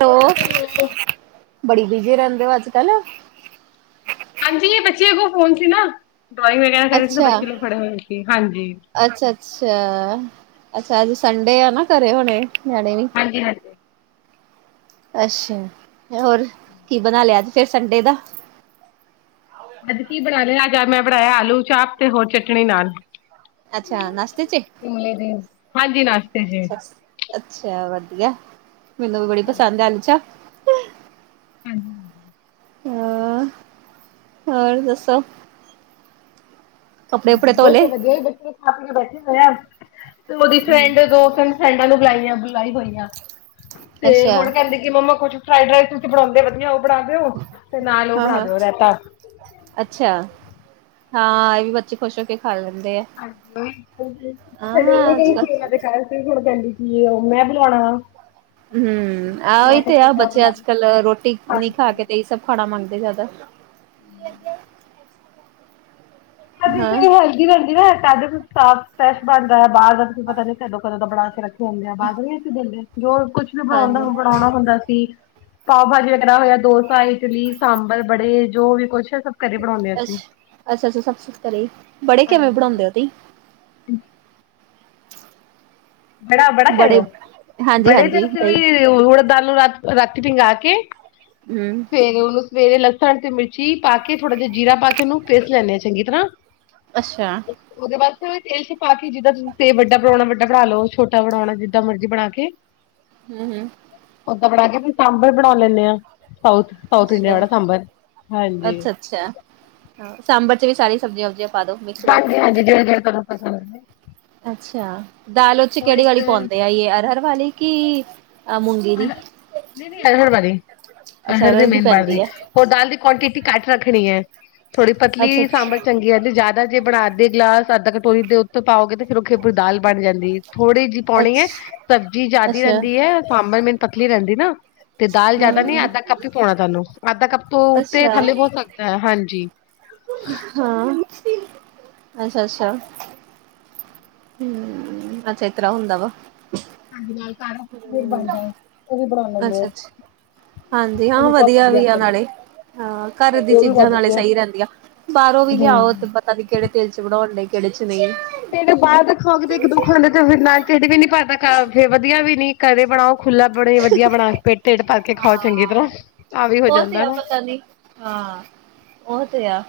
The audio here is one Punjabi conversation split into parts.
ਤੋ। ਹੈਲੋ। ਬੜੀ ਬਿਜੀ ਰੈਂਦੇ ਔ ਅੱਜ ਕੱਲ। ਹਂਜੀ, ਇਹ ਬੱਚੇ ਕੋਲ ਫੋਨ ਸੀ ਨਾ ਡਰੋਇੰਗ ਵਗੈਰਾ ਕਰੇ ਸੀ ਅੱਛਾ ਬੱਚੇ ਨੂੰ ਖੜੇ ਹੋਏ ਸੀ ਹਂਜੀ। ਅੱਛਾ, ਅੱਛਾ, ਅੱਛਾ ਅੱਜ ਸੰਡੇ ਆ ਨਾ ਘਰੇ ਹੋਨੇ ਨਿਆਨੇ ਵੀ। ਹਂਜੀ, ਹਂਜੀ। ਅੱਛਾ ਹੋਰ ਕੀ ਬਨਾ ਲਿਆ ਤੇ ਫੇਰ ਸੰਡੇ ਦਾ। ਅੱਜ ਕੀ ਬਨਾ ਲਿਆ ਅਜ ਮੈਂ ਬਨਾਆ ਆਲੂ ਚਾਹਪ ਤੇ ਹੋਰ ਚਟਨੀ ਨਾਲ। ਅੱਛਾ ਨਾਸ਼ਤੇ ਚ ਹਂਜੀ ਅਜ ਈਨਾਸ਼ਤੇ ਚ। ਅੱਛਾ ਵਧੀਆ ਮੈਨੂੰ ਵੀ ਬੜੀ ਪਸੰਦ ਐ ਆਲੂਚਾਟ। ਹਾਂਜੀ। ਹਾਂ। ਹੋਰ ਦੱਸੋ। ਕੱਪੜੇ ਕੁਪੜੇ ਹਾਂ ਧੋ ਉਹ ਚ ਲਏ ਵੇ ਗਿਆ ਬੱਚੇ ਥਾਪ ਕੇ ਬੈਠੇ ਹੋਏ ਆ ਤੇ ਔਦੀ ਫਰੈਂਡ ਦੋ ਤਿੰਨ ਫਰੈਂਡ ਨੂੰ ਬੁਲਾਈਆਂ ਬੁਲਾਈ ਹੋਈਆਂ ਤੇ ਅੱਛਾ ਹੁਨ ਕੈਂਦੇ ਮੰਮਾ ਕੁਛ ਫਰਾਈਡ ਰਾਈਸ ਤੁਸੀਂ ਬਨਾਦੇ ਵਧੀਆ ਔਹ ਬਨਾ ਦਿਔ ਤੇ ਨਾਲ ਔਹ ਹਾਂ ਬਨਾ ਹਾਂ ਦਿਔ ਰੈਤਾ। ਅੱਛਾ ਹਾਂ ਏਹ ਵੀ ਬੱਚੇ ਖੁਸ਼ ਹੋ ਕੇ ਖਾ ਲੈਂਦੇ ਆ। [inaudible] ਐਸੇ ਹਾਂ ਅੱਜ ਕੱਲ ਹੁਨ ਕੈਂਦੀ ਸੀ ਔ ਮੈਂ ਬੁਨਵਾਨਾ। ਹੂੰ ਆਹੀ ਤੇ ਆ ਬੱਚੇ ਬਣਾ ਅੱਜ ਲਈ ਕੱਲ ਰੋਟੀ ਨੀ ਖਾ ਹਾਂਜੀ ਕੇ ਤੇ ਏਹੀ ਸਭ ਖਾਨਾ ਮੰਗਦੇ ਜੈ਼ਦਾ। [inaudible] ਅਜੇ ਤੇ ਹਾਂ, ਹੈਲਪ। ਜਿਵੇਂ ਜਿਵੇਂ ਕੱ ਸਾਫ਼ ਫਰੈਸ਼ ਬਨਦਾ ਹਾ ਬਾਰ ਦਾ ਤੁਸੀਂ ਪਤਾ ਨੀ ਕਦੋਂ ਕਦੋਂ ਦਾ ਬਨਾ ਕੇ ਰੱਖੇ ਹੁੰਦੇ ਆ ਬਾਰ ਵੀ ਅਸੀਂ ਦਿੰਦੇ। ਜੋ ਕੁਛ ਵੀ ਬਨਾਨਾ ਉਂਦਾ ਹਾਂਜੀ ਬਨਾਨਾ ਹੁੰਦਾ ਸੀ। ਪਾਔ ਭਾਜੀ ਵਗੈਰਾ ਹੋਇਆ ਡੋਸਾ ਇਟਲੀ ਸਾਂਬਰ ਬੜੇ ਜੋ ਵੀ ਕੁੱਛ ਸਭ- ਘਰੇ ਬਣਾਉਂਦੇ ਅਸੀਂ ਅੱਛਾ, ਅੱਛਾ, ਅੱਛਾ ਸਭ ਘਰੇ ਬੜੇ ਕਿਵੇਂ ਬਨਾਦੇ ਹਾਂਜੀ ਤੁਸੀ। [inaudible] ਬੜਾ ਬੜਾ ਕਹਿ ਬੜੇ ਲੋ ਹਾਂਜੀ ਬੜੇ ਹਾਂਜੀ ਦਹੀਂ ਦੇ ਉੜਦ ਦਾਲ ਨੂੰ ਰਾਤ ਨੂੰ ਰੱਖਕੇ ਹੂੰ। ਫੇਰ ਉਨੂੰ ਸਵੇਰੇ ਲਸਨ ਤੇ ਮਿਰਚੀ ਪਾ ਕੇ ਥੋੜਾ ਜਿਹਾ ਜੀਰਾ ਪਾ ਕੇ ਉਨੂੰ ਪੇਸ ਲੈਂਦੇ ਹਾਂ ਚੰਗੀ ਤਰਾਂ ਅੱਛਾ। ਓਦੇ ਵਾਸਤੇ ਤੇਲ ਚ ਪਾਕੇ ਜਿੱਦਾਂ ਤੁਸੀ ਤੇਲ ਵੱਡਾ ਬਣਾਉਣਾ ਵੱਡਾ ਬਨਾ ਲੋ। ਛੋਟਾ ਬਣਾਉਣਾ ਜਿੱਦਾਂ ਮਰਜ਼ੀ ਬਣਾ ਕੇ ਹੂੰ। ਓਦਾਂ ਬਣਾ ਕੇ ਸਾਂਬਰ ਬਣਾ ਲੈਂਦੇ ਆ। ਸਾਊਥ ਸਾਊਥ ਇੰਡੀਆ ਅੱਛਾ, ਵਾਲਾ ਸਾਂਬਰ, ਹਾਂਜੀ। ਅੱਛਾ। ਹਾਂ ਸਾਂਬਰ ਚ ਵੀ ਸਾਰੀ ਸਬਜ਼ੀਆਂ ਵੁਜੀਆ। [unintelligible] [unintelligible] ਅੱਛਾ, ਦਾਲ ਓਚ ਹੋਰ ਕਿਹੜੀ ਇੱਕ ਵਾਲੀ ਪਾਉਂਦੇ ਆ ਅਰਹਰ ਵਾਲੀ ਕਿ ਮੂੰਗੀ ਦੀ? ਨਈ- ਨਈ ਅਰਹਰ ਵਾਲੀ ਅੱਛਾ ਅਰਹਰ ਦੀ ਮੇਨ ਪਾਈ ਦੀ। ਪੈਂਦੀ ਹੈ। ਹੋਰ ਦਾਲ ਦੀ ਕੁਆਂਟਿਟੀ ਘੱਟ ਰੱਖਨੀ ਅ। ਥੋੜ੍ਹੀ ਪਤਲੀ ਅੱਛਾ ਸਾਂਬਰ ਅੱਛਾ, ਚੰਗੀ ਹੈ ਤੇ ਜਾਦਾ ਅੱਧ ਜੇ ਬਣਾਤੀ ਗਲਾਸ ਅੱਧਾ ਕਟੋਰੀ ਦੇ ਉੱਤੇ ਪਾਓਗੇ ਤੇ ਫੇਰ ਉਖੇ ਪੂਰੀ ਦਾਲ ਬਣ ਜਾਂਦੀ ਏ। ਥੋੜੀ ਜਿਹੀ ਪਾਉਣੀ ਹੈ ਅੱਛ ਸਬਜ਼ੀ ਜ਼ਿਆਦੀ ਅੱਛਾ ਰਹਿੰਦੀ ਹੈ ਸਾਂਬਰ ਮੈਨ ਪਤਲੀ ਰਹਿੰਦੀ ਨਾ। ਤੇ ਦਾਲ ਜਾਦਾ ਨੀ ਹੂੰ। ਅੱਧਾ ਕੱਪ ਹੀ ਪਾਉਣਾ ਤੁਹਾਨੂੰ ਅੱਧਾ ਕੱਪ ਤੋਂ ਉੱਤੇ ਅੱਛਾ ਥੱਲੇ ਹੋ ਸਕਦਾ ਹੈ ਹਾਂਜੀ। ਹਾਂ,, ਅੱਛਾ-ਅੱਛਾ। ਹੂੰ, ਅੱਛਾ ਏਤਰਾ ਹੁੰਦਾ ਵਾ। ਹਾਂਜੀ, ਸਾਰਾ ਕੁਛ ਫੇਰ ਬਨਦਾ ਏ ਓਹ ਬਣਾ ਲੈਂਦੇ ਆ। ਅੱਛਾ ਅੱਛਾ ਹਾਂਜੀ, ਉਹ ਹਾਂ ਬਹੁਤ ਵਧੀਆ ਵੀ ਆ ਬਣਦਾ ਹੈ। ਨਾਲੇ ਹਾਂ ਘਰ ਦੀ ਹਾਂਜੀ ਉਹ ਵੀ ਚੀਜ਼ਾਂ ਬਹੁਤ ਨਾਲੇ ਸਹੀ ਵਧੀਆ ਰੇਂਦੀਆਂ। ਬਾਹਰੋਂ ਵੀ ਹੂੰ। ਲਿਆਓ ਪਤਾ ਨਹੀਂ ਕਿਹੜੇ ਤੇਲ ਚ ਬਣਾਉਣ ਲਈ ਕਿਹੜੇ ਚ ਨਈ। ਤੇਨੂੰ ਬਾਹਰ ਦਾ ਖਾਓਗੇ ਤੇ ਇੱਕ ਦੋ ਖਾਂਦੇ ਤੇ ਫਿਰ ਟੀਡ ਵੀ ਨੀ ਪਰਦਾ ਖਾਓਗੇ ਵਧੀਆ ਵੀ ਨੀ ਘਰੇ ਬਣਾਓ। ਖੁੱਲਾ ਬਨੇ, ਵਧੀਆ ਬਣਾ ਕੇ ਫੇਰ ਟੇਡ ਭਰ ਕੇ ਖਾਓ ਚੰਗੀ ਤਰ੍ਹਾਂ ਆ ਵੀ ਹੋ ਉਹ ਤੇ ਜਾਂਦਾ ਆ ਹਨਾ। ਪਤਾ ਹਾਂ ਓਹ ਤੇ ਆ,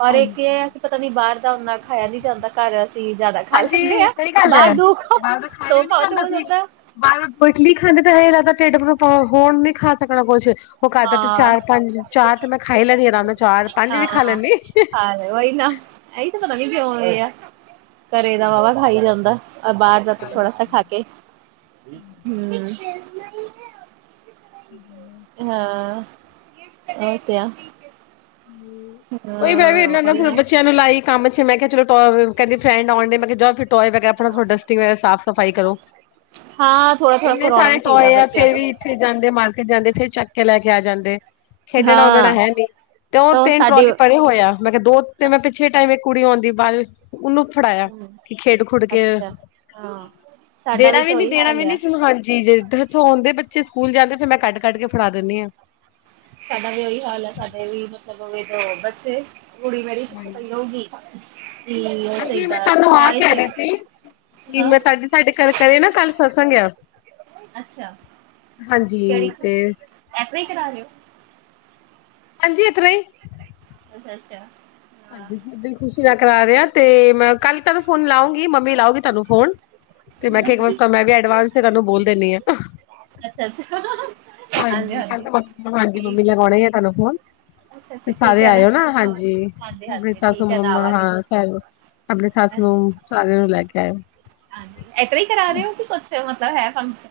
ਔਰ ਹਾਂਜੀ। ਇੱਕ ਇਹ ਪਤਾ ਨੀ ਬਾਹਰ ਦਾ ਉਨਾ ਖਾਇਆ ਨੀ ਜਾਂਦਾ ਘਰ ਅਸੀ ਜਾਦਾ ਖਾ ਲੈਂਦੇ ਹਾਂਜੀ ਆ। ਸਹੀ ਗੱਲ ਬਾਹਰ ਹੈ ਦੋ ਖਾਓ ਬਾਹਰ ਦਾ ਖਾਇਆ ਦੋ ਵੀ ਨੀ ਖਾਓ ਤੇ ਹੋ ਸੀ। ਜਾਂਦਾ ਬਾਹਰ ਇਡਲੀ ਖਾਂਦੇ ਤਾਂ ਏਦਾਂ ਲੱਗਦਾ ਟੇਡ ਨੂੰ ਹੋਣ ਨੀ ਖਾ ਸਕਣਾ ਕੋਛ। ਉਹ ਕਰਦਾ ਤੇ ਹਾਂ ਚਾਰ ਪੰਜ ਚਾਰ ਤੇ ਮੈਂ ਖਾ ਈ ਲੈਨੀ ਆਂ ਆਰਾਮ ਨਾਲ ਚਾਰ ਪੰਜ ਵੀ ਖਾ ਹਾਂ ਲੈਂਨੀ। ਹਾਂ ਉਹੀ ਨਾ ਇਹੀ ਤਾਂ ਪਤਾ ਨੀ ਕਿਉਂ ਵੀ ਆ, ਘਰੇ ਦਾ ਵਾਹਵਾ ਖਾਈ ਜਾਂਦਾ ਬਾਹਰ ਥੋੜਾ ਸਾ ਖਾ ਕੇ ਹੂੰ। [inaudible] ਹਾਂ, ਓਹ ਤੇ ਆ। ਉਹੀ ਮੈਂ ਵੀ ਹਾਂ ਇਹਨਾਂ ਉਹੀ ਫੇਰ ਨਾ ਬੱਚਿਆਂ ਨੂੰ ਲਾਈ ਕੰਮ ਚ ਮੈਂ ਕਿਹਾ ਚਲੋ ਟ ਕੈਂਦੇ ਫਰੈਂਡ ਆਉਣ ਡੇ ਮੈ ਕਯਾ ਜਾ ਫੇਰ ਟੋਏ ਵਗੈਰਾ ਆਪਣਾ ਧੋੜਾ ਡਸਟੀਗ ਵਗੈਰਾ ਸਾਫ਼ ਸਫ਼ਾਈ ਕਰੋ। ਹਾਂ ਥੋੜਾ ਥੋੜਾ ਇੰਨੇ ਕਰਾਉਣਾ ਸਾਰੇ ਵੀ ਚਾਹੀਦਾ ਟੋਏ ਆ ਬੱਚਿਆਂ ਫੇਰ ਤੋਂ ਵੀ ਜੀਥੇ ਜਾਂਦੇ ਮਾਰਕੀਟ ਜਾਂਦੇ ਫੇਰ ਚੱਕ ਕੇ ਲੈ ਕੇ ਆ ਜਾਂਦੇ ਖੇਡਣਾ-ਉੱਡਣਾ ਹਾਂ ਹੈ ਨੀ। ਤੇ ਉਹ ਤਾਂ ਤਿੰਨ ਸਾਡੇ ਟਰੋਲੀ ਪਰੇ ਹੋਏ ਆ, ਮੈਂ ਕਿਹਾ ਦੋ ਤੇ ਮੈਂ ਪਿੱਛੇ ਟਾਈਮ ਇੱਕ ਕੁੜੀ ਆਉਂਦੀ ਬਾਅ ਉਹਨੂੰ ਫੜਾਇਆ ਕਿ ਖੇਡ ਖੁਡ ਕੇ ਅੱਛਾ ਹਾਂ। ਸਾਡਾ ਦੇਣਾ ਵੀ ਤਾਂ ਨੀ, ਉਹੀ ਦੇਣਾ ਹਾਲ ਵੀ ਨੀ ਆ ਕਿਸੀ ਨੂੰ ਹਰ ਚੀਜ ਸੋ ਹੋਂਦੇ ਬੱਚੇ ਸਕੂਲ ਜਾਂਦੇ ਫਿਰ ਮੈਂ ਕਾੱਢ ਕਾੱਢ ਕੇ ਫੜਾ ਦਿੰਦੀ ਆ। ਸਾਡਾ ਵੀ ਉਹੀ ਹਾਲ ਹੈ ਸਾਡੇ ਵੀ ਮਤਲਬ ਦੋ ਬੱਚੇ ਕੁੜੀ ਮੇਰੀ ਪਿੱਛੇ ਪਈ ਰਓਗੀ। ਕੀ ਜੀ ਮੈਂ ਤੁਹਾਨੂੰ ਆਹ ਕਹ ਰਹੀ ਸੀ, ਕਿ ਹਾਂ ਮੈਂ ਤੁਹਾਡੀੇ ਸਾਡੇ ਘਰ ਕਰੇ ਨਾ ਕੱਲ ਸਤਸੰੰਗ ਆ। ਅੱਛਾ ਹਾਂਜੀ ਤੇ ਐਸਰਾ ਇ ਕਰਾ ਰੇ ਓ। ਹਾਂਜੀ ਏਤਰਾ ਈ ਅੱਛਾ-ਅੱਛਾ। ਹਾਂਜੀ ਬਿਲਕੁਲ ਖੁਸ਼ੀ ਦਾ ਕਰਾ ਰਿਆ ਤੇ ਮੈਂ ਕੱਲ ਤਾਨੂੰ ਫੋਨ ਲਾਉਂਗੀ, ਮੰਮੀ ਲਾਉਗੀ ਤਾਨੂੰ ਫੋਨ ਤੇ ਮੈਂ ਕੇਆ ਇੱਕ ਵਾਰ ਮੈਂ ਵੀ ਐਡਵਾਂਸ ਤੇ ਤਾਨੂੰ ਬੋਲ ਦੇਨੀ ਆ। ਅੱਛਾ-ਅੱਛਾ। ਹਾਂਜੀ ਕਲ ਤੇ ਮੰਮੀ ਹਾਂਜੀ ਮੰਮੀ ਲਗਾਉਨਾ ਈ ਏ ਤਾਨੂੰ ਫੋਨ ਅੱਛਾ ਅੱਛਾ ਠੀਕ ਸਾਰੇ ਹੈ ਆਏਓ ਨਾ ਹਾਂਜੀ, ਆਵਾਂਗੇ। ਹਾਂਜੀ ਅਪਨੇ ਹਾਂਜੀ ਸਾਸੂ ਠੀਕ ਹੈ ਤਾਂ ਮੰਮਾ ਆਵਾਂਗੇ ਹਾਂ ਸਬ ਅਪਨੀ ਸੱਸ ਹਾਂਜੀ ਨੂੰ ਸਾਰੇਆਂ ਨੂੰ ਲੈ ਕੇ ਆਏਓ। ਹਾਂਜੀ ਏਸਰਾਂ ਈ ਕਰਾ ਰਏ ੳ ਕਿ ਕੁਛ ਮਤਲਬ ਹੈ ਫੰਕਸ਼ਨ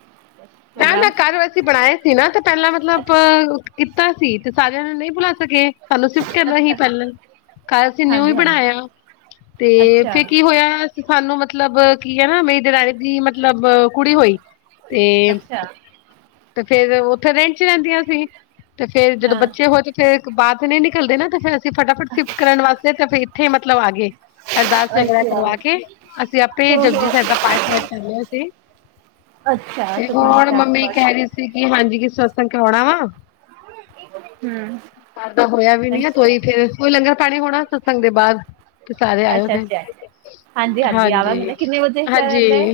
ਨਾ-ਨਾ ਪ੍ਰੋਗਰਾਮ ਘਰ ਵਸੀ ਬਨਾਏ ਸੀ ਨਾ ਤੇ ਪੈਲਾਂ ਮਤਲਬ, ਅੱਛਾ ਕੀਤਾ ਸੀ ਤੇ ਸਾਰੇਆਂ ਨੂੰ ਨਈ ਬੁਲਾ ਸਕੇ। ਸਾਨੂੰ ਸ਼ਿਫਟ ਕਰਨਾ ਅੱਛਾ ਸੀ ਅੱਛਾ ਪੈਲਾਂ, ਘਰ ਅਸੀ ਨਿਊ ਈ ਹਾਂਜੀ ਹਾਂਜੀ ਬਨਾਏਆ। ਤੇ ਅੱਛਾ ਫੇਰ ਕੀ ਹੋਏਆ ਸਾਨੂੰ ਮਤਲਬ ਕੀ ਐ ਨਾ ਮੇਰੀ ਦੇਰਾਨੀ ਦੀ ਮਤਲਬ ਕੁੜੀ ਹੋਈ ਤੇ ਅੱਛਾ ਤੇ ਫੇਰ ਓਥੇ ਰੈੰਟ ਚ ਰੈਂਦੀਆਂ ਸੀ ਤੇ ਫੇਰ ਜਦੋਂ ਹਾਂ ਬੱਚੇ ਹੋਏ ਤੇ ਫੇਰ ਬਾਹਰ ਤੇ ਨਈ ਨਿਕਲਦੇ ਨਾ, ਤੇ ਫੇਰ ਅਸੀ ਫਟਾਫਟ ਸਿਫਟ ਕਰਨ ਵਾਸਤੇ ਤੇ ਫੇਰ ਏਥੇ ਮਤਲਬ ਆ ਗਏ। ਅਰਦਾਸ ਵਗੈਰਾ ਅੱਛਾ ਕਰਵਾ ਕੇ, ਅਸੀ ਆਪੇ ਹੋ ਹੋ ਜਪਜੀ ਸਾਹਿਬ ਦਾ ਪਾਠ ਵਾਠ ਕਰ ਲਿਆ ਸੀ ਅੱਛਾ ਤੇ ਸੁਖਮਨੀ ਹੋਨ ਸਾਹਿਬ ਮੰਮੀ ਕੈ ਪਾਠ ਰੀ ਸੀ, ਕਿ ਹਾਂਜੀ ਕਿ ਸਤਸੰਗ ਕਰਵਾਨਾ ਵਾ। ਹਮ ਘਰ ਦਾ ਹੋਇਆ ਵੀ ਨਈ ਆ ਅੱਛਾ ਕੋਈ ਫੇਰ ਓਹੀ ਲੰਗਰ ਪਾਨੀ ਹੋਨਾ ਸਤਸੰਗ ਦੇ ਬਾਦ ਤੇ ਸਾਰੇ ਆਏਓ ਅੱਛਾ ਜੇ। ਅੱਛਾ ਹਾਂਜੀ, ਆਵਾਂਗੇ ਨਾ ਕਿੰਨੇ ਵਜੇ ਹਾਂਜੀ ਕਰਨ ਡੇ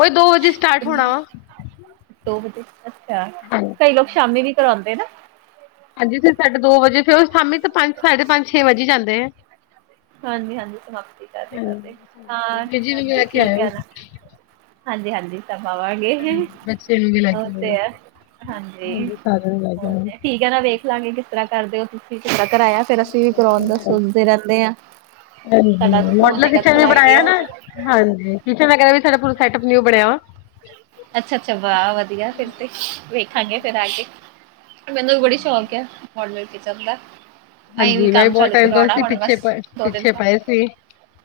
ਓਹੀ ਦੋ ਵਜੇ ਸਟਾਰਟ ਹੋਨਾ ਵਾ। ਦੋ ਵਜੇ ਅੱਛਾ। ਕਈ ਲੋਕ ਹਾਂਜੀ। ਸ਼ਾਮੀ ਵੀ ਕਰਾਂਦੇ ਨਾ। ਹਾਂਜੀ ਜੀ, ਸਾਡੇ ਦੋ ਵਜੇ ਫੇਰ ਓਹ ਸ਼ਾਮੀ ਤੇ ਪੰਜ- ਸਾਢੇ ਪੰਜ- ਛੇ ਵਜ ਈ ਜਾਂਦੇ ਆ। ਹਾਂਜੀ-ਹਾਂਜੀ, ਸਮਾਪਤੀ ਕਰਦੇ-ਕਰਦੇ ਹਾਂਜੀ। ਹਾਂ, ਬੀਜੀ ਨੂੰ ਵੀ ਹਾਂਜੀ ਲੈ ਕੇ ਠੀਕ ਆਇਓ, ਏ ਨਾ। ਹਾਂਜੀ, ਹਾਂਜੀ ਸਬ ਆਵਾਂਗੇ। ਬੱਚੇ ਨੂੰ ਵੀ ਲੈ ਓ ਕੇ ਆਇਓ। ਤੇ ਹੈ। ਹਾਂਜੀ ਸਾਰਿਆਂ ਨੂੰ ਲੈ ਕੇ ਓਹ ਤੇ ਠੀਕ ਆਵਾਂਗੇ। ਠੀਕ ਐ ਨਾ ਵੇਖ ਲਾਂਗੇ ਕਿਸਰਾਂ ਕਰਦੇ ੳ ਤੁਸੀ ਕਿਸਰਾ ਕਰਾਏਆ ਫੇਰ ਅਸੀਂ ਵੀ ਕਰੋਨ ਦਾ ਸੋਚਦੇ ਰੇੰਦੇ ਆਂ। ਹਾਂਜੀ ਮੋਡਲਰ ਕਿਚਨ ਵੀ ਬਨਾਏਆ ਆਈਡੀਆ ਹੋ ਨਾ, ਜਾਏਗਾ ਹਾਂਜੀ। ਸੀ਼ਸੇ਼ ਵਗੇਰਾ ਵੀ ਪੂਰਾ ਸੈਟਅਪ ਨਿਉ ਬਨਆ ਵਾ। ਅੱਛਾ-ਅੱਛਾ ਵਾਹ ਵਧੀਆ ਫੇਰ ਤੇ ਵੇਖਾਂਗੇ ਫੇਰ ਆ ਕੇ। ਮੈਨੂੰ ਵੀ ਬੜੀ ਸ਼ੌਕ ਏ ਮੋਡਲਰ ਕਿਚਨ ਦਾ। ਅਹੀ ਵੀ ਹਾਂਜੀ ਮੈਂ ਕੰਮ ਬਹੁਤ ਚਾਲੂ ਟਾਈਮ ਤੋਂ ਕਰਵਾਉਣਾ ਅਸੀਂ ਹੁਨ ਪਿੱਛੇ ਬਸ ਪ ਦੋ ਦਿਨ ਪਿੱਛੇ ਬਾਦ। ਪਏ ਸੀ।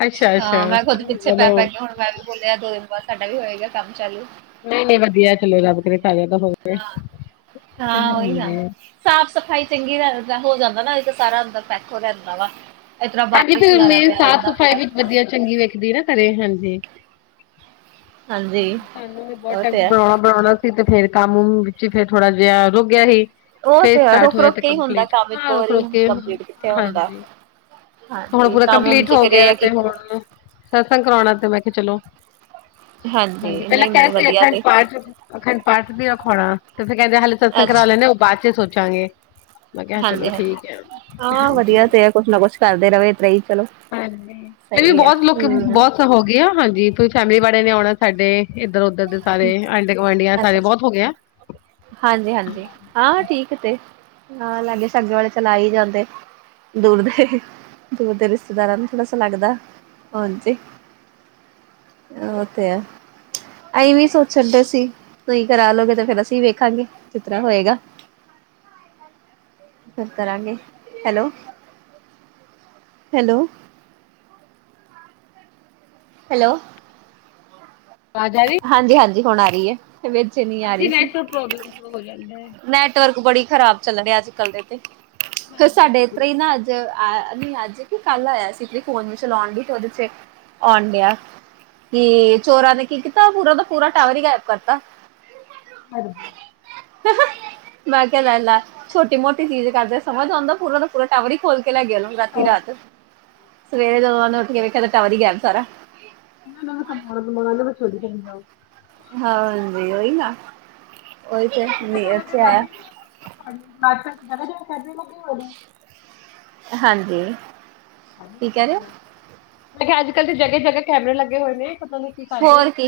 ਅੱਛਾ-ਅੱਛਾ ਅ ਮੈਂ ਖੁਦ ਪਿੱਛੇ ਚਲੋ ਪੈ-ਪੈ ਕੇ ਹੁਨ ਮੈਂ ਵੀ ਬੋਲੇਆ, ਦੋ ਦਿਨ ਬਾਦ ਸਾਡਾ ਵੀ ਹੋਏਗਾ ਕੰਮ ਚਾਲੂ। ਨਈ-ਨਈ ਵਧੀਆ ਚਲੋ ਰੱਬ ਕਰੇ ਸਾਰੇਆਂ ਦਾ ਹੋਵੇ, ਹਾਂ ਹਾਂਜੀ। ਸਾਫ਼-ਸਫ਼ਾਈ ਚੰਗੀ ਤਰਾ ਹੋ ਜਾਂਦਾ ਨਾ, ਇਹ ਤੇ ਸਾਰਾ ਅੰਦਰ ਪੈਕ ਰੈਂਦਾ ਵਾ। ਏਸਰਾਂ ਹਾਂਜੀ ਬਾਹਰ ਫਿਰ ਖਿਲਾਰਾ ਮੇਨ ਪੇਆ ਸਾਫ਼ ਰੈਂਦਾ ਸਫ਼ਾਈ ਪੂਰਾ। ਵਿੱਚ ਵਧੀਆ ਚੰਗੀ ਵੇਖਦੀ ਏ ਨਾ ਘਰੇ ਹਾਂਜੀ। ਹਾਂਜੀ ਤਾਨੂੰ ਵੀ ਬੋਤ ਉਹ ਟੈਮ ਤੇ ਤੋ ਹੈ ਬਨੋਨਾ ਬਨਾਨਾ ਸੀ ਤੇ ਫੇਰ ਕੰਮ ਵਿੱਚ ਫੇਰ ਥੋੜਾ ਜੇਆ ਰੁਕ ਗੇਆ ਸੀ। ਉਹ ਫੇਰ ਤੇ ਹੈ ਸਟਾਰਟ ਰੁਕ ਹੋਏਆ ਰੁਕ ਤੇ ਕੇ ਹੀ ਹੁੰਦਾ ਕੰਪਲੀਟ ਕੰਮ ਇੱਕ ਹਾਂ ਰੁਕ- ਵਾਰੀ ਰੁਕ ਹੁਣ ਕੇ, ਕੰਪਲੀਟ ਕਿੱਥੇ ਹੁੰਦਾ ਹਾਂਜੀ। ਹੁਨ ਹਾਂਜੀ ਪੂਰਾ ਕੰਮ ਉਮ ਕੰਪਲੀਟ ਚ ਹੋ ਫਿਰ ਇਹ ਗਿਆ ਆ ਤੇ ਕਿ ਹੁਨ ਸਤਸੰਗ ਕਰਾਉਣਾ ਤੇ ਮੈਂ ਕੇਆ ਚਲੋ ਹਾਂਜੀ ਪੈਲਾਂ ਨਹੀਂ ਕੇਆ ਨਹੀਂ ਸੀ ਵਧੀਆ ਅਖੰਡ ਤੇ ਪਾਠ ਅਖੰਡ ਪਾਠ ਸੀ ਰਖਵਾਨਾ ਤੇ ਫੇਰ ਕੈਂਦੇ ਹਾਲੇ ਸਤਸੰਗ ਕਰਾ ਅੱਛਾ ਲੇਨੇ ਆ, ੳਹ ਬਾਦ ਚ ਸੋਚਾਂਗੇ। ਮੈਂ ਕੇਆ ਹਾਂਜੀ ਚਲੋ ਹਾਂਜੀ ਠੀਕ ਐ, ਹਾਂ ਵਧੀਆ ਹਾਂਜੀ। ਤੇ ਕੁਛ ਨਾ ਕੁਛ ਕਰਦੇ ਰਵੇ ਏਤਰਾ ਈ ਚਲੋ। ਹਾਂਜੀ ਫ ਵੀ ਸਹੀ ਹੈ ਬੋਤ ਲੋਕ ਹਮ ਬੋਤ ਸ ਹੋ ਗਈ ਆ, ਹਾਂਜੀ ਪੂਰੀ ਫੈਮਿਲੀ ਵਾਲੇ ਨੇ ਔਣਾ ਸਾਡੇ। ਇੱਧਰ-ਉਧਰ ਦੇ ਸਾਰੇ ਆਂਢੇ ਗੁਆਂਢੀਆਂ ਸਾਰੇ ਬੋਤ ਹੋ ਗਿਆ। ਹਾਂਜੀ-ਹਾਂਜੀ ਹਾਂ ਠੀਕ ਤੇ ਹਾਂ ਲਾਗੇ-ਸ਼ਾਗੇ ਵਾਲੇ ਚਲ ਆ ਈ ਜਾਂਦੇ। ਦੂਰ ਦੇ, ਦੂਰ ਦੇ ਰਿਸ਼ਤੇਦਾਰਾਂ ਨੂੰ ਥੋੜਾ ਸ ਲੱਗਦਾ ਹਾਜੀ। ਔ ਤੇ ਐ। ਅਹੀਂ ਵੀ ਸੋਚਣ ਸਕਦੇ ਸੀ ਸਈ ਕਰਾ ਲੋ ਗੇ ਤੇ ਫੇਰ ਅਸੀਂ ਵੇਖਾਂਗੇ ਕਿਤਰ੍ਹਾਂ ਹੋਏਗਾ। ਫੇਰ ਕਰਾਂਗੇ ਹੈਲੋ। ਹੈਲੋ। ਹੈਲੋ। ਆਵਾਜ਼ ਆ ਰਹੀ ਹਾਂਜੀ-ਹਾਂਜੀ ਹੁਣ ਆ ਰੀ ਐ ਵਿੱਚ ਨੀ ਆ ਹਾਂਜੀ ਰੀ ਸੀ। ਨੈਟਵਰਕ ਪ੍ਰੋਬਲਮ ਹੋ ਜਾਂਦਾ ਐ। ਨੈਟਵਰਕ ਬੜੀ ਖ਼ਰਾਬ ਚੱਲਣ ਦੇ ਅੱਜ ਕੱਲ ਦੇ ਤੇ ਫਿਰ ਹਾਂਜੀ ਸਾਡੇ ਹਾਂਜੀ ਇਤਰਾ ਈ ਨਾ ਆਆ ਨਈ ਅੱਜ ਕਿ ਕੱਲ ਆਇਆ ਸੀ ਜੀ ਫੋਨ ਨੂੰ ਚਲਾਉਣ ਲੀ ਤੇ ਉਹਦੇ ਚ ਓਣ ਡਿਆ। ਟੀ ਚੋਰਾਂ ਨੇ ਕੀ ਕੀਤਾ ਪੂਰਾ ਦਾ ਪੂਰਾ ਟਾਵਰ ਈ ਗੈਬ ਕਰਤਾ। [unintelligible] ਹਹਾ ਮੈਂ ਕਿਆ ਲੈਲੈ ਛੋਟੀ ਮੋਟੀ ਚੀਜ਼ ਕਰਦੇ ਸਮਝ ਆਉਂਦਾ ਪੂਰਾ ਦਾ ਪੂਰਾ ਟਾਵਰ ਈ ਖੋਲ ਕੇ ਲੈ ਗੇ ਓ ਲੋ ਦਾ ਅੱਧੀ ਰਾਤ। ਸਵੇਰੇ ਜਦੋਂ ਉਹਨਾ ਉੱਠ ਕੇ ਵੇਖਿਆ ਤਾਂ ਟਾਵਰ ਈ ਗੈਬ ਸਾਰਾ। [inaudible] ਹਾਂਜੀ ਉਈ ਨਾ, ਉਈ ਪਤਾ ਤੇ ਕਿੱਦਾਂ ਨੀ ਪਹਿਲਾਂ ਤੇ ਐਥੇ ਆਇਆ। ਦਾਦੀ [inaudible] ਹਾਂਜੀ, ਕੀ ਕਹਿ ਰੇ ਓ? ਮੈਂ ਕਿਆ ਅਜ-ਕੱਲ ਤੇ ਜਗਾ-ਜਗਾ ਕੈਮਰੇ ਲੱਗੇ ਹੋਏ ਨੇ ਪਤਾ ਨੀ ਕੀ ਕਰਦੇ ਹੋਰ ਕੀ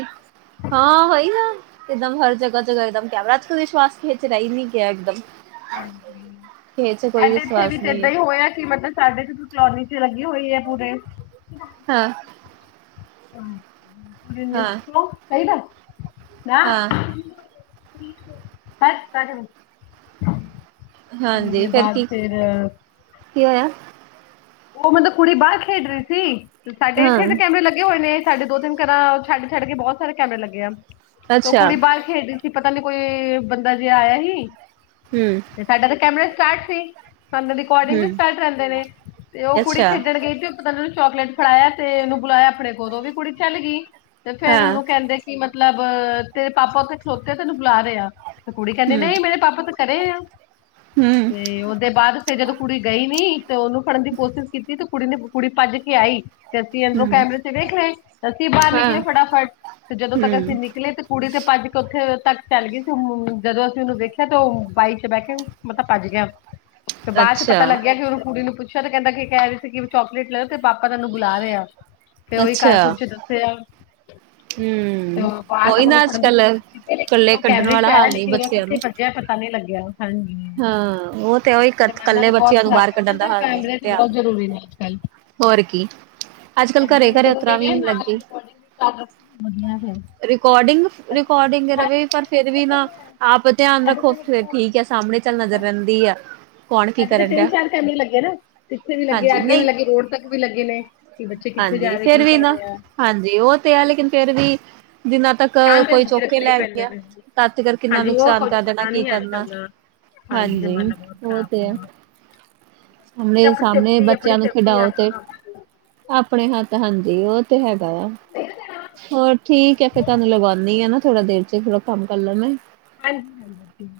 ਹਾਂ ਹੋਹੀ ਨਾ। ਇੱਕਦਮ ਹਰ ਜਗਾ-ਜਗਾ ਕੈਮਰਾ ਅਜ ਕਲ ਵਿਸ਼ਵਾਸ ਕਿਹਾ ਚ ਰੇ ਈ ਨੀ ਗਿਆ ਇੱਕਦਮ। ਹਾਂਜੀ, ਅਜ ਇੱਥੇ ਵੀ ਤੇ ਏਦਾਂ ਹੀ ਹੋਇਆ ਕਿ ਮਤਲਬ ਸਾਡੇ ਕਲੋਨੀ ਚ ਲੱਗੇ ਹੋਈ ਐ ਪੂਰੇ। ਹਾਂ ਹਾਂ [unintelligible] ਚਾਈਦੈ ਨਾ। ਹਾਂ ਤੇ ਹਾਂਜੀ ਉਹਦੇ ਫਿਰ ਬਾਦ ਕੀ ਫੇਰ ਕੀ ਹੋਇਆ? ਉਹ ਮਤਲਬ ਕੁੜੀ ਬਾਰ ਖੇਡ ਰੀ ਸੀ ਤੇ ਸਾਡੇ ਇੱਥੇ ਵੀ ਹਾਂ ਕੈਮਰੇ ਲੱ ਲੱਗੇ ਹੋਏ ਨੇ ਸਾਡੇ ਦੋ ਤਿੰਨ ਘਰਾਂ ਛੱਡ-ਛੱਡ ਕੇ ਬੋਤ ਸਾਰੇ ਕੈਮਰੇ ਲੱਗੇ ਆ ਅੱਛਾ ਕੁੜੀ ਬਾਰ ਖੇਡਦੀ ਸੀ, ਪਤਾ ਨੀ ਕੋਈ ਬੰਦਾ ਜੇਹਾ ਆਇਆ ਹੀ। ਹੂੰ ਸਾਡਾ ਤੇ ਕੈਮਰਾ ਸਟਾਰਟ ਸੀ, ਸਾਨੂੰ ਰਿਕੋਡਿੰਗ ਵੀ ਹਮ ਸਟਾਰਟ ਰਹਿੰਦੇ ਨੇ, ਤੇ ਓ ਕੁੜੀ ਅੱਛਾ ਖੇਡਣ ਗਈ ਸੀ ਉਹ ਪਤਾ ਉਹਨ ਨੂੰ ਚੋਕਲੇਟ ਫੜਾਇਆ ਤੇ ਉਹਨੂੰ ਬੁਲਾਇਆ ਆਪਣੇ ਕੋਲੋਂ ਵੀ ਕੁੜੀ ਚਲ ਗੀ। ਤੇ ਫੇਰ ਹਾਂ ਉਹਨੂੰ ਕਹਿੰਦੇ ਕਿ ਮਤਲਬ ਤੇਰੇ ਪਾਪਾ ਉੱਥੇ ਖਲੋਤੇ ਤੈਨੂੰ ਬੁਲਾ ਰੇ ਆ। ਤੇ ਕੁੜੀ ਕਹਿੰਦੀ ਹਮ ਨਈ ਮੇਰੇ ਪਾਪਾ ਤੇ ਕਰੇ ਆ, ਹਮ ਤੇ ਉਹਦੇ ਬਾਦ ਤੇ ਜਦੋਂ ਕੁੜੀ ਗਈ ਨੀ ਤੇ ਉਹਨੂੰ ਫੜਨ ਦੀ ਕੋਸ਼ਿਸ਼ ਕੀਤੀ ਤੇ ਕੁੜੀ ਨੇ ਕੁੜੀ ਪਾਜ ਕੇ ਆਈ। ਤੇ ਅਸੀਂ ਅੰਦਰੋਂ ਹਮ ਕੈਮਰੇ ਚ ਵੇਖ ਰੇ, ਅਸੀਂ ਬਾਰ ਹਾਂ ਨਿਕਲੇ ਫਟਾਫਟ ਤੇ ਜਦੋਂ ਤੱਕ ਅਸੀਂ ਹਮ ਨਿਕਲੇ ਤੇ ਕੁੜੀ ਤੇ ਭੱਜ ਕੇ ਉੱਥੇ ਤੱਕ ਚੱਲ ਗਈ ਸੀ, ਜਦੋਂ ਅਸੀਂ ਉਹਨੂੰ ਦੇਖਿਆ ਤੇ ਉਹ ਬਾਈਕ ਚ ਬਹਿ ਕੇ ਮਲਬ ਪਾਜ ਗਿਆ। ਫੇਰ ਬਾਦ ਚ ਅੱਛਾ ਪਤਾ ਲੱਗਿਆ, ਕਿ ਉਹਨੂੰ ਕੁੜੀ ਨੂੰ ਪੁੱ ਛਿਆ ਤੇ ਕਹਿੰਦਾ ਕਿ ਕਹਿ ਰਹੇ ਸੀ, ਕਿ ਚੋਕਲੇਟ ਲੈਓ ਤੇ ਪਾਪਾ ਤੈਨੂੰ ਬੁਲਾ ਰਿਹਾ ਆ। ਤੇ ਉਹੀ ਘਰ ਅੱਛਾ ਚ ਕੁਛ ਦਸਿਆ। ਹਮ ਬਾਹਰ ਤਾ ਉਹੀ ਓਨੁ ਨਾ ਅੱਜ ਪੜ੍ਹਨ ਦੀ ਕੱਲ ਕੋਸ਼ਿਸ਼ ਕੀਤੀ ਲੇਕਿਨ ਕੱਲੇ ਉਹ ਕੱਢਣ ਕੈਬ੍ਰਿਜ ਚ ਵਾਲਾ ਸ਼ਹਿਰ ਹਾਲ ਨੀ ਲੇਕਿਨ ਉਹ ਬੱਚਿਆਂ ਕਿੱਥੇ ਨੂੰ ਗਿਆ ਪਤਾ ਨੀ ਲੱਗਿਆ, ਹਾਂਜੀ। ਹਾਂ, ਉਹ ਤੇ ਉਹੀ ਕ ਜ਼ਮਾਨਾ ਕੱਲੇ ਵੀ ਬਹੁਤ ਬੱਚਿਆਂ ਨੂੰ ਖ਼ਰਾਬ ਬਾਹਰ ਹੈ ਨਾ ਕੱਢਣ ਦਾ ਤਾਂ ਹਾਲ ਕੈਮਰੇ ਵੀ ਬਹੁਤ ਧਿਆਨ, ਜ਼ਰੂਰੀ ਨੇ ਅੱਜ ਹੋਰ ਕੀ। ਅੱਜ ਕੱਲ ਇਨੇ ਘਰੇ ਵੀ ਘਰੇ ਜਦੋ ਉਤਰਾਂ ਕਿਹਾ ਨਾਲ ਲੱਗੀ ਰਿਕਾਰਡਿੰਗ ਵੀ ਚਲ, ਵਾਦੀਆਂ ਫੇਰ। ਰਿਕਾਰੋਡਿੰਗ-ਰਿਕਾਰਡਿੰਗ ਰਵੇ ਪਰ ਤੇ ਫੇਰ ਵੀ ਬਹੁਤ ਨਾ ਆਪ ਕੈਮਰੇ ਧਿਆਨ ਸਾਡੇ ਰੱਖੋ ਤੇ ਫਿਰ ਮਤਲਬ ਠੀਕ ਹੈ। ਸਾਹਮਣੇ ਚੱਲ ਨਜ਼ਰ ਰਹਿੰਦੀ ਆ। ਕੌਣ ਕੀ ਸਾਡੇ ਤੇ ਕਰਨ ਤਿੰਨ ਡਿਆ ਚਾਰ ਕੈਮਰੇ ਲੱਗੇ ਨਾ, ਪਿੱਛੇ ਵੀ ਲੱਗੇ, ਹਾਂਜੀ ਅੱਗੇ ਵੀ ਨਹੀਂ ਲੱਗੇ, ਰੋਡ ਤੱਕ ਵੀ ਲੱਗੇ ਨੇ। ਕਿ ਬੱਚੇ ਕਿੱਥੇ ਹਾਂਜੀ ਜਾ ਰੇ ਫਿਰ ਕੀ ਵੀ ਕਰ ਨਾ ਰਹੇ ਆ? ਹਾਂਜੀ, ਉਹ ਤੇ ਹੈ ਲੇਕਿਨ ਫੇਰ ਵੀ ਜਿਨਾਂ ਤੱਕ ਤੋ ਧਿਆਨ ਤੇ ਕੋਈ ਲੱਗੇ ਚੌਕੇੇ ਰੱਖਣੇ ਹੀ ਲੈ ਕੇ ਪੈਂਦੇ ਗਿਆ, ਨੇ ਤਾ ਤੇ ਕਿੰਨਾ ਹਾਂਜੀ ਉਹ ਨੁਕਸਾਨ ਕੁਝ ਕਰ ਦੇਣਾ ਪਤਾ ਕੀ ਨਹੀਂ ਅੱਜ ਕਰਨਾ। ਕੱਲ੍ਹ ਦਾ ਹਾਂਜੀ, ਜ਼ਮਾਨਾ ਬਹੁਤ ਉਹ ਖ਼ਰਾਬ ਤੇ ਹੋ ਹੈ। ਗਿਆ ਵਾ ਹੁਣ ਤੇ ਵੇ ਆਪਣੀ ਸਾਹਮਣੇ ਸੇਫਟੀ ਆਪਣੀ ਬੱਚਿਆਂ ਨੂੰ ਸੇਫਟੀ ਖਿਡਾਓ ਆਪ ਤੇ ਆਪ- ਆਪਣੇ ਹੱਥ ਹਾਂਜੀ, ਉ ਤੇ ਹੈਗਾ ਆ ਹੋਰ ਠੀਕ ਹੈ, ਫਿਰ ਤੁਹਾਨੂੰ ਲਗਾਉਦੀ ਆ ਨਾ ਥੋੜਾ ਦੇਰ ਚ ਥੋੜਾ ਕੰਮ ਕਰ ਲੈਂ ਮੈ। ਹਾਂਜੀ- ਹਾਂਜੀ।